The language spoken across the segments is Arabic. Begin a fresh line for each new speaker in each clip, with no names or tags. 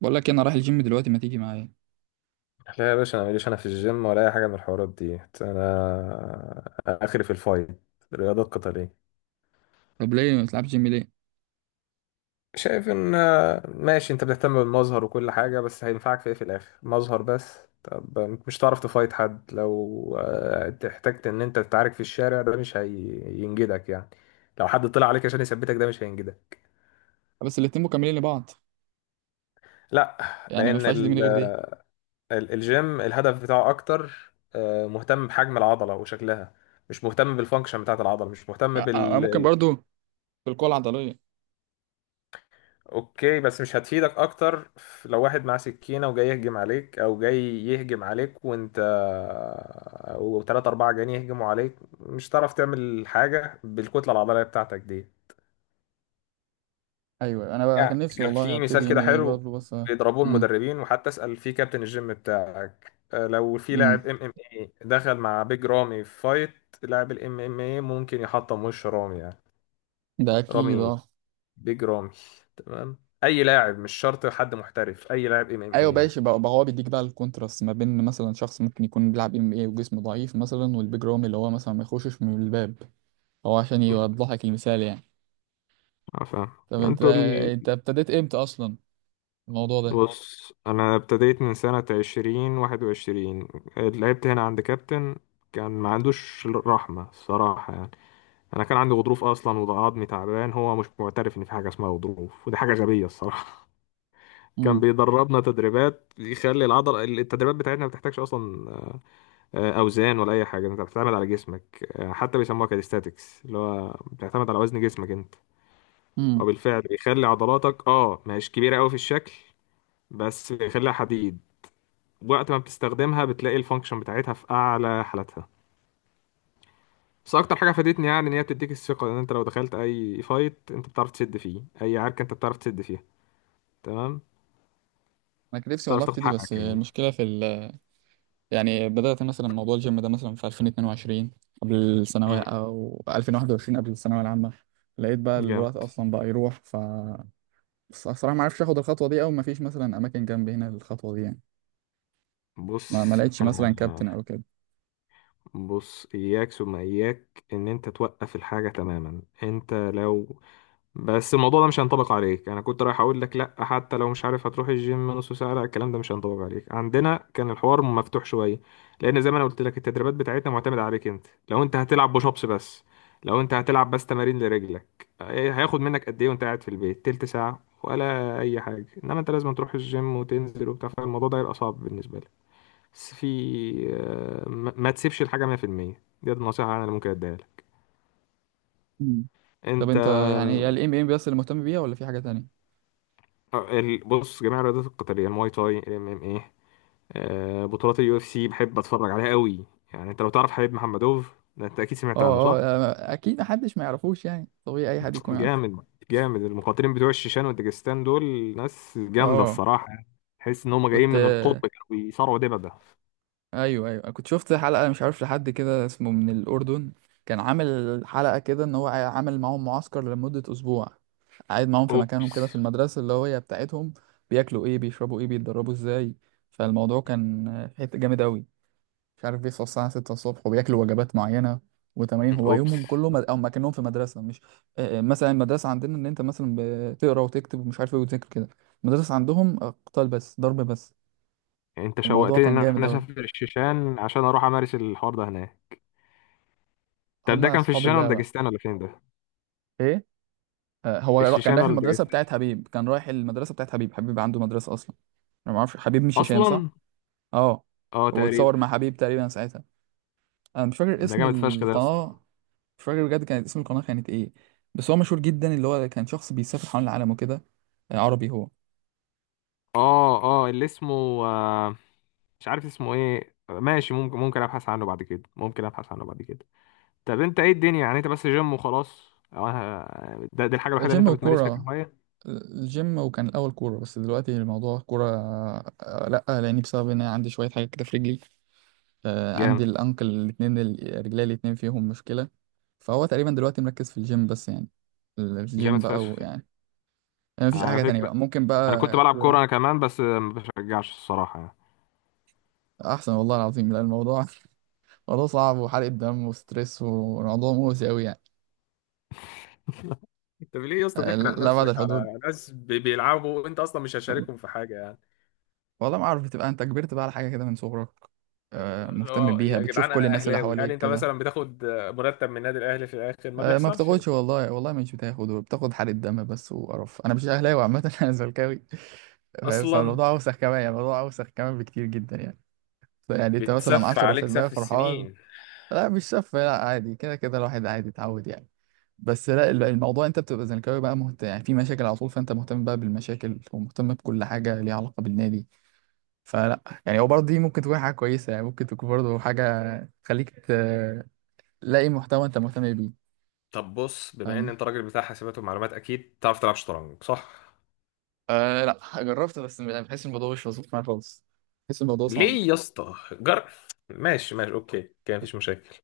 بقول لك إيه، انا رايح الجيم دلوقتي ما تيجي معايا؟
لا يا باشا، انا ماليش، انا في الجيم ولا اي حاجه من الحوارات دي، انا اخري في الفايت. الرياضات القتاليه.
طب ليه ما تلعبش جيم ليه؟
شايف ان ماشي، انت بتهتم بالمظهر وكل حاجه، بس هينفعك في ايه؟ في الاخر مظهر بس. طب، مش هتعرف تفايت حد لو احتجت ان انت تتعارك في الشارع، ده مش هينجدك يعني. لو حد طلع عليك عشان يثبتك ده مش هينجدك.
بس الاتنين مكملين لبعض.
لا.
يعني ما
لان
ينفعش دي من غير دي.
الجيم الهدف بتاعه اكتر، مهتم بحجم العضله وشكلها. مش مهتم بالفانكشن بتاعت العضله، مش مهتم.
أنا ممكن برضو في القوة العضلية.
اوكي، بس مش هتفيدك اكتر. لو واحد معاه سكينة وجاي يهجم عليك، او جاي يهجم عليك وانت وتلاتة اربعة جايين يهجموا عليك، مش هتعرف تعمل حاجة بالكتلة العضلية بتاعتك دي.
ايوه انا بقى
يعني
كان نفسي
كان
والله
في مثال
هبتدي ام
كده
ايه
حلو،
برضه بس.
بيضربوه
امم.
المدربين، وحتى اسأل في كابتن الجيم بتاعك. لو في
امم.
لاعب ام ام اي دخل مع بيج رامي في فايت، لاعب الام ام اي ممكن يحطم وش رامي يعني.
ده اكيد
رامي،
اه.
بيج رامي. تمام. اي لاعب، مش شرط حد محترف، اي لاعب ام ام
ايوه
اي يعني.
ماشي بقى هو بيديك بقى الكونتراست ما بين مثلا شخص ممكن يكون بيلعب MMA وجسمه ضعيف مثلا والبيج رامي اللي هو مثلا ما يخشش من الباب. هو عشان يوضح لك المثال يعني.
اه، فاهم.
طب انت
انتوا ال...
انت ابتديت امتى اصلا؟ الموضوع ده.
بص، انا ابتديت من سنة 2021. لعبت هنا عند كابتن. كان ما عندوش رحمة الصراحة يعني. انا كان عندي غضروف اصلا وعظمي تعبان، هو مش معترف ان في حاجة اسمها غضروف، ودي حاجة غبية الصراحة. كان
امم.
بيدربنا تدريبات يخلي العضل، التدريبات بتاعتنا ما بتحتاجش اصلا. اوزان ولا اي حاجه، انت بتعتمد على جسمك. حتى بيسموها كاليستاتكس، اللي هو بتعتمد على وزن جسمك انت.
امم.
وبالفعل بيخلي عضلاتك مش كبيره قوي في الشكل، بس خليها حديد. وقت ما بتستخدمها بتلاقي الفانكشن بتاعتها في اعلى حالاتها. بس اكتر حاجه فادتني يعني، ان هي بتديك الثقه ان انت لو دخلت اي فايت انت بتعرف تسد فيه، اي عركه انت بتعرف تسد فيها. تمام.
انا كان نفسي والله
بتعرف تاخد
ابتدي بس
حقك يعني.
المشكله في يعني بدأت مثلا موضوع الجيم ده مثلا في 2022، قبل الثانوية،
مم.
أو 2021 قبل الثانوية العامة. لقيت بقى
جامد.
الوقت أصلا بقى يروح بس الصراحة ما عرفش آخد الخطوة دي أو ما فيش مثلا أماكن جنبي هنا للخطوة دي يعني. ما
بص
لقيتش
انا
مثلا كابتن أو كده.
بص، اياك ثم اياك ان انت توقف الحاجه تماما، انت لو. بس الموضوع ده مش هينطبق عليك، انا كنت رايح اقول لك لا حتى لو مش عارف هتروح الجيم نص ساعه، لا الكلام ده مش هينطبق عليك، عندنا كان الحوار مفتوح شويه. لان زي ما انا قلت لك التدريبات بتاعتنا معتمده عليك انت، لو انت هتلعب بوش ابس بس. لو انت هتلعب بس تمارين لرجلك، إيه هياخد منك قد ايه وانت قاعد في البيت تلت ساعه ولا اي حاجه؟ انما انت لازم تروح الجيم وتنزل وبتاع، فالموضوع ده هيبقى صعب بالنسبه لك. بس في. ما تسيبش الحاجه 100%. دي النصيحه انا اللي ممكن اديها لك.
مم. طب
انت.
أنت يعني هي ال MMA بس اللي مهتم بيها ولا في حاجة تانية؟
بص، جميع الرياضات القتاليه، المواي تاي، الام ام ايه. بطولات اليو اف سي بحب اتفرج عليها قوي. يعني انت لو تعرف حبيب محمدوف ده، انت اكيد سمعت عنه
أه،
صح؟
أه، أكيد محدش ما يعرفوش يعني طبيعي أي حد يكون عارف.
جامد. جامد المقاتلين بتوع الشيشان والداجستان دول. ناس جامده
أه.
الصراحه. تحس ان هم جايين
كنت
من القطب كانوا بيصارعوا دبابه.
ايوه، ايوه، أنا كنت شفت حلقه مش عارف لحد كده اسمه من الاردن. كان عامل حلقه كده ان هو عامل معاهم معسكر لمده اسبوع. قاعد معاهم في مكانهم
اوبس.
كده في المدرسه اللي هي بتاعتهم. بياكلوا ايه، بيشربوا ايه، بيتدربوا ازاي؟ فالموضوع كان في حته جامد قوي. مش عارف بيصحوا الساعه 6 الصبح وبياكلوا وجبات معينه وتمارين. هو
اوبس.
يومهم كله او كانهم في مدرسه مش مثلا المدرسه عندنا ان انت مثلا بتقرا وتكتب ومش عارف ايه وتذاكر كده. المدرسه عندهم قتال بس، ضرب بس.
انت
الموضوع
شوقتني
كان
ان
جامد
انا
قوي.
اسافر الشيشان عشان اروح امارس الحوار ده هناك. طب ده
هما
كان في
اصحاب
الشيشان ولا
اللعبه.
داجستان ولا فين ده؟
ايه. هو كان
الشيشان
رايح
ولا
المدرسة
داجستان؟
بتاعت حبيب كان رايح المدرسة بتاعت حبيب. حبيب عنده مدرسة أصلا. أنا ما أعرفش، حبيب مش هشام صح؟
اصلا؟
أه.
اه، تقريبا.
واتصور مع حبيب تقريبا ساعتها. أنا مش فاكر
ده
اسم
جامد فشخ ده.
القناة. مش فاكر بجد كانت اسم القناة كانت إيه. بس هو مشهور جدا، اللي هو كان شخص بيسافر حول العالم وكده. عربي هو.
اه، اه، اللي اسمه، آه مش عارف اسمه ايه، ماشي، ممكن ابحث عنه بعد كده، ممكن ابحث عنه بعد كده. طب انت ايه الدنيا يعني، انت بس جيم وخلاص؟ آه، ده دي الحاجه الوحيده اللي
جيم
انت
وكورة،
بتمارسها
آه،
كهوايه؟
الجيم، وكان الأول كورة بس دلوقتي الموضوع كورة لأ، لأني بسبب إن أنا عندي شوية حاجة كده في رجلي.
جامد.
عندي الانكل الاتنين، رجلي الاتنين فيهم مشكلة. فهو تقريبا دلوقتي مركز في الجيم بس يعني.
جامد
الجيم بقى، ويعني
فشخ.
يعني يعني مفيش أي
على
حاجة تانية
فكره،
بقى، ممكن
انا كنت
بقى
بلعب كوره
كورة.
انا كمان، بس ما بشجعش الصراحه يعني.
أحسن والله العظيم، لا الموضوع موضوع صعب وحرق دم وستريس وموضوع مؤذي أوي يعني.
انت ليه يا اسطى تحرق
لا، بعد
نفسك
الحدود.
على ناس بيلعبوا وانت اصلا مش هشاركهم في حاجه يعني؟
والله ما أعرف، بتبقى أنت كبرت بقى على حاجة كده من صغرك.
اللي
مهتم
هو
بيها،
يا
بتشوف
جدعان،
كل
انا
الناس اللي
اهلاوي، هل
حواليك
انت
كده.
مثلا بتاخد مرتب من النادي الاهلي في الاخر؟ ما
ما
بيحصلش يا
بتاخدش،
اسطى.
والله والله مش بتاخد، بتاخد حرق الدم بس وقرف. أنا مش أهلاوي عامة أنا زملكاوي، فاهم؟
اصلا.
فالموضوع أوسخ كمان يعني، الموضوع أوسخ كمان بكتير جدا يعني. يعني أنت مثلا
بتسف عليك
10%
سف
فرحان.
السنين.
لا مش سف، لا عادي، كده كده الواحد عادي اتعود يعني. بس لا، الموضوع، أنت بتبقى زملكاوي بقى مهتم يعني في مشاكل على طول، فأنت مهتم بقى بالمشاكل، ومهتم بكل حاجة ليها علاقة بالنادي. فلا، يعني هو برضه دي ممكن تكون حاجة كويسة، يعني ممكن تكون برضه حاجة تخليك تلاقي محتوى أنت مهتم بيه.
طب بص، بما ان
فاهم.
انت راجل بتاع حاسبات ومعلومات، اكيد تعرف تلعب شطرنج صح؟
آه، لا، جربت بس بحس الموضوع مش مظبوط معايا خالص. بحس الموضوع صعب.
ليه يا اسطى ماشي، ماشي، اوكي، كان مفيش مشاكل.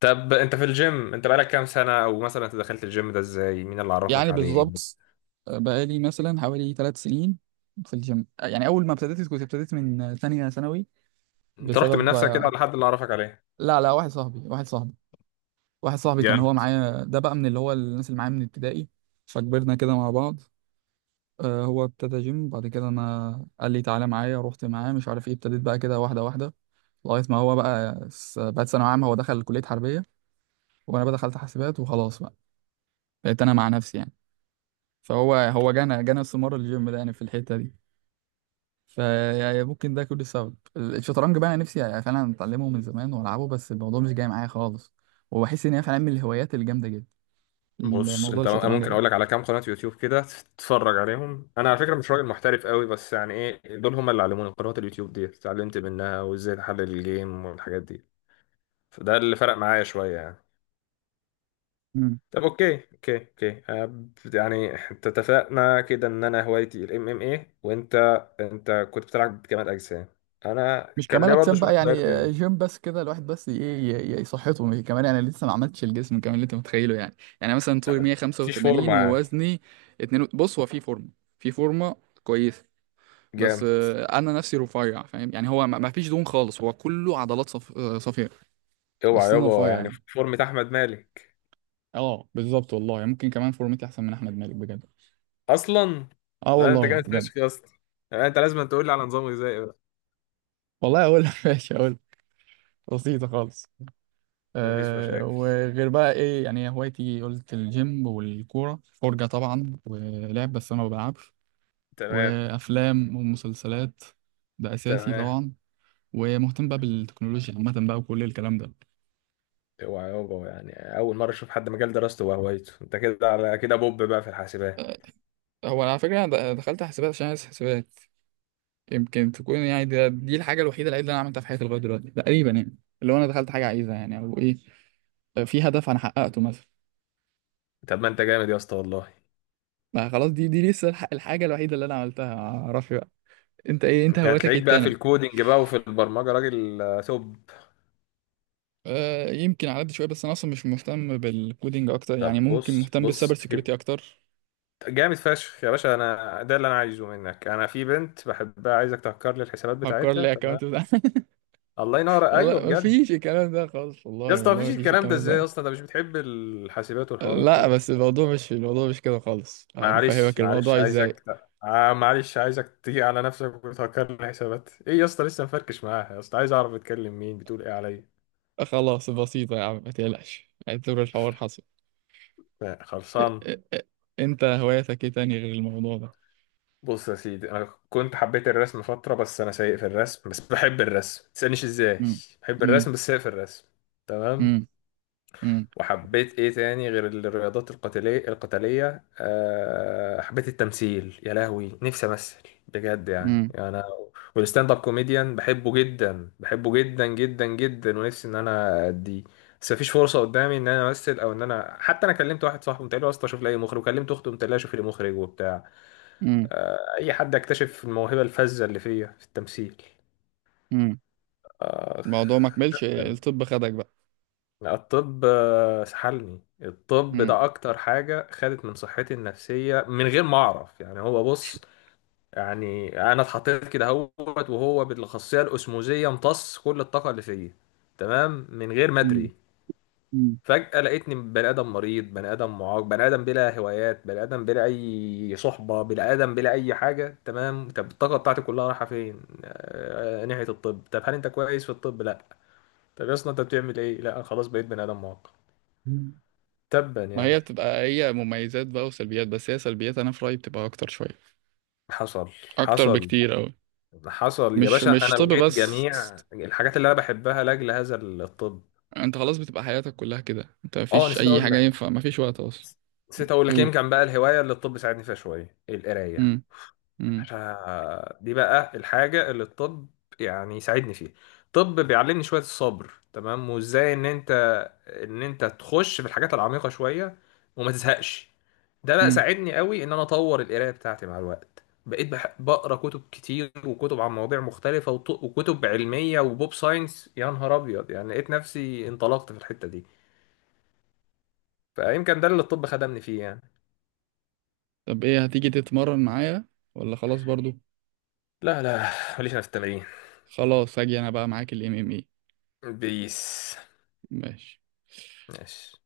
طب انت في الجيم، انت بقالك كام سنة؟ او مثلا انت دخلت الجيم ده ازاي؟ مين اللي عرفك
يعني
عليه؟
بالظبط بقالي مثلا حوالي 3 سنين في الجيم. يعني اول ما ابتديت كنت ابتديت من ثانيه ثانوي،
انت رحت من
بسبب
نفسك كده
آه،
ولا حد اللي عرفك عليه؟
لا، لا، واحد صاحبي كان
يعني.
هو معايا، ده بقى من اللي هو الناس اللي معايا من ابتدائي. فكبرنا كده مع بعض. هو ابتدى جيم بعد كده، انا قال لي تعالى معايا، رحت معاه مش عارف ايه، ابتديت بقى كده واحده واحده. لغايه ما بقت ثانويه عامه، هو دخل كليه حربيه وانا بقى دخلت حاسبات وخلاص بقى. بقيت انا مع نفسي يعني. فهو جانا استمرار الجيم ده يعني في الحته دي. فيعني ممكن ده كل سبب. الشطرنج بقى انا نفسي يعني فعلا اتعلمه من زمان والعبه، بس الموضوع مش جاي معايا خالص. وبحس ان هي فعلا من الهوايات الجامده جدا،
بص،
الموضوع
انت
الشطرنج
ممكن
ده.
اقول لك على كام قناة يوتيوب كده تتفرج عليهم. انا على فكرة مش راجل محترف قوي بس، يعني ايه، دول هم اللي علموني، قنوات اليوتيوب دي اتعلمت منها وازاي تحلل الجيم والحاجات دي. فده اللي فرق معايا شوية يعني.
مم.
طب، اوكي، اوكي، اوكي، يعني انت اتفقنا كده ان انا هوايتي الام ام اي، وانت، انت كنت بتلعب كمال اجسام. انا
مش
كان
كمال
ليا برضه
اجسام
شويه
بقى يعني،
هوايات تانية.
جيم بس كده الواحد، بس ايه يصحته، كمان انا لسه ما عملتش الجسم كمان اللي انت متخيله يعني. يعني مثلا طولي
مفيش
185
فورمه يعني؟
ووزني 2. بص هو في فورمه كويسه، بس
جامد.
انا نفسي رفيع، فاهم يعني. هو ما فيش دهون خالص، هو كله عضلات صف... آه، صفياء.
اوعى
بس انا رفيع
يابا، يعني
يعني.
فورمه احمد مالك؟
اه بالظبط والله، يعني ممكن كمان فورمتي احسن من احمد مالك بجد.
اصلا؟
اه
لا، انت
والله
جامد
بجد.
فشخ يا اسطى. يعني انت لازم تقول لي على نظام غذائي بقى.
والله اقول ماشي اقول. بسيطه خالص.
مفيش
أه،
مشاكل.
وغير بقى ايه يعني هوايتي؟ قلت الجيم والكوره، فرجه طبعا، ولعب بس انا ما بلعبش،
تمام.
وافلام ومسلسلات، ده اساسي
تمام.
طبعا. ومهتم بقى بالتكنولوجيا عامه بقى وكل الكلام ده.
اوعى يابا، يعني اول مره اشوف حد مجال دراسته وهوايته، انت كده على كده بوب بقى في الحاسبات.
آه، هو على فكرة أنا دخلت حسابات عشان عايز حسابات. يمكن تكون يعني دي الحاجة الوحيدة العيب اللي أنا عملتها في حياتي لغاية دلوقتي تقريبا يعني، اللي هو أنا دخلت حاجة عايزها يعني، أو إيه، في هدف انا حققته مثلا.
طب ما انت جامد يا اسطى والله.
ما خلاص، دي لسه الحاجه الوحيده اللي انا عملتها، معرفش بقى. انت ايه، انت
انت
هوايتك إيه
هتلاقيك بقى في
التانية؟
الكودينج بقى وفي البرمجه، راجل توب.
أه يمكن على قد شويه، بس انا اصلا مش مهتم بالكودينج اكتر،
طب
يعني ممكن
بص،
مهتم بالسايبر
بص.
سيكيورتي اكتر.
جامد فشخ يا باشا، انا ده اللي انا عايزه منك. انا في بنت بحبها، عايزك تهكر لي الحسابات
هكر
بتاعتها،
لي
تمام؟
اكونت بتاع
الله ينور،
والله
ايوه
ما
بجد.
فيش الكلام ده خالص،
يا
والله
اسطى
والله
مفيش
ما فيش
الكلام ده
الكلام
ازاي يا
ده.
اسطى؟ انت مش بتحب الحاسبات والحوارات
لا
دي؟
بس الموضوع، مش كده خالص.
معلش،
بفهمك
معلش،
الموضوع ازاي.
عايزك. معلش، عايزك تيجي على نفسك وتهكر لي الحسابات. ايه يا اسطى، لسه مفركش معاها يا اسطى؟ عايز اعرف بتكلم مين، بتقول ايه عليا.
خلاص بسيطه يا عم، ما تقلقش، اعتبر الحوار حصل. أه.
خلصان.
أه. أه. انت هوايتك ايه تاني غير الموضوع ده؟
بص يا سيدي، انا كنت حبيت الرسم فتره، بس انا سيء في الرسم، بس بحب الرسم، ما تسالنيش ازاي. بحب
امم.
الرسم بس سيء في الرسم. تمام.
امم.
وحبيت ايه تاني غير الرياضات القتاليه. أه، حبيت التمثيل، يا لهوي نفسي امثل بجد يعني
امم.
انا. والستاند اب كوميديان بحبه جدا، بحبه جدا جدا جدا، ونفسي ان انا اديه. بس مفيش فرصه قدامي ان انا امثل، او ان انا حتى، انا كلمت واحد صاحبي قلت له يا اسطى شوف لي أي مخرج، وكلمت اخته قلت لها شوف لي مخرج وبتاع،
امم.
اي حد يكتشف الموهبه الفذه اللي فيا في التمثيل.
امم.
اخ.
الموضوع ما كملش الطب خدك بقى.
الطب سحلني، الطب
امم.
ده اكتر حاجه خدت من صحتي النفسيه من غير ما اعرف يعني. هو بص، يعني انا اتحطيت كده اهوت، وهو بالاخصائيه الاسموزيه امتص كل الطاقه اللي فيا. تمام، من غير ما
امم.
ادري. فجأة لقيتني بني آدم مريض، بني آدم معاق، بني آدم بلا هوايات، بني آدم بلا أي صحبة، بني آدم بلا أي حاجة. تمام، طب الطاقة بتاعتي كلها رايحة فين؟ ناحية الطب. طب هل أنت كويس في الطب؟ لأ. طب يا اسطى أنت بتعمل إيه؟ لأ، أنا خلاص بقيت بني آدم معاق.
امم.
تبا
ما
يعني.
هي بتبقى هي مميزات بقى وسلبيات، بس هي سلبيات انا في رأيي بتبقى اكتر شوية،
حصل.
اكتر
حصل.
بكتير اوي.
حصل يا
مش
باشا،
مش
أنا
طب
لقيت
بس،
جميع الحاجات اللي أنا بحبها لأجل هذا الطب.
انت خلاص بتبقى حياتك كلها كده، انت
أه،
مفيش
نسيت
اي
أقول
حاجة
لك.
ينفع، مفيش وقت اصلا.
نسيت أقول لك،
قول.
يمكن بقى الهواية اللي الطب ساعدني فيها شوية، القراية.
امم. امم.
احنا دي بقى الحاجة اللي الطب يعني يساعدني فيها. الطب بيعلمني شوية الصبر، تمام، وازاي ان انت، ان انت تخش في الحاجات العميقة شوية وما تزهقش. ده بقى
امم.
ساعدني قوي ان انا اطور القراية بتاعتي، مع الوقت بقيت بقرا كتب كتير، وكتب عن مواضيع مختلفة، وكتب علمية وبوب ساينس، يا نهار ابيض يعني، لقيت نفسي انطلقت في الحتة دي. فيمكن ده اللي الطب خدمني فيه يعني.
طب ايه، هتيجي تتمرن معايا ولا خلاص برضو؟
لا، لا. ماليش انا في التمرين.
خلاص هاجي انا بقى معاك الMMA.
بيس.
ماشي.
ماشي.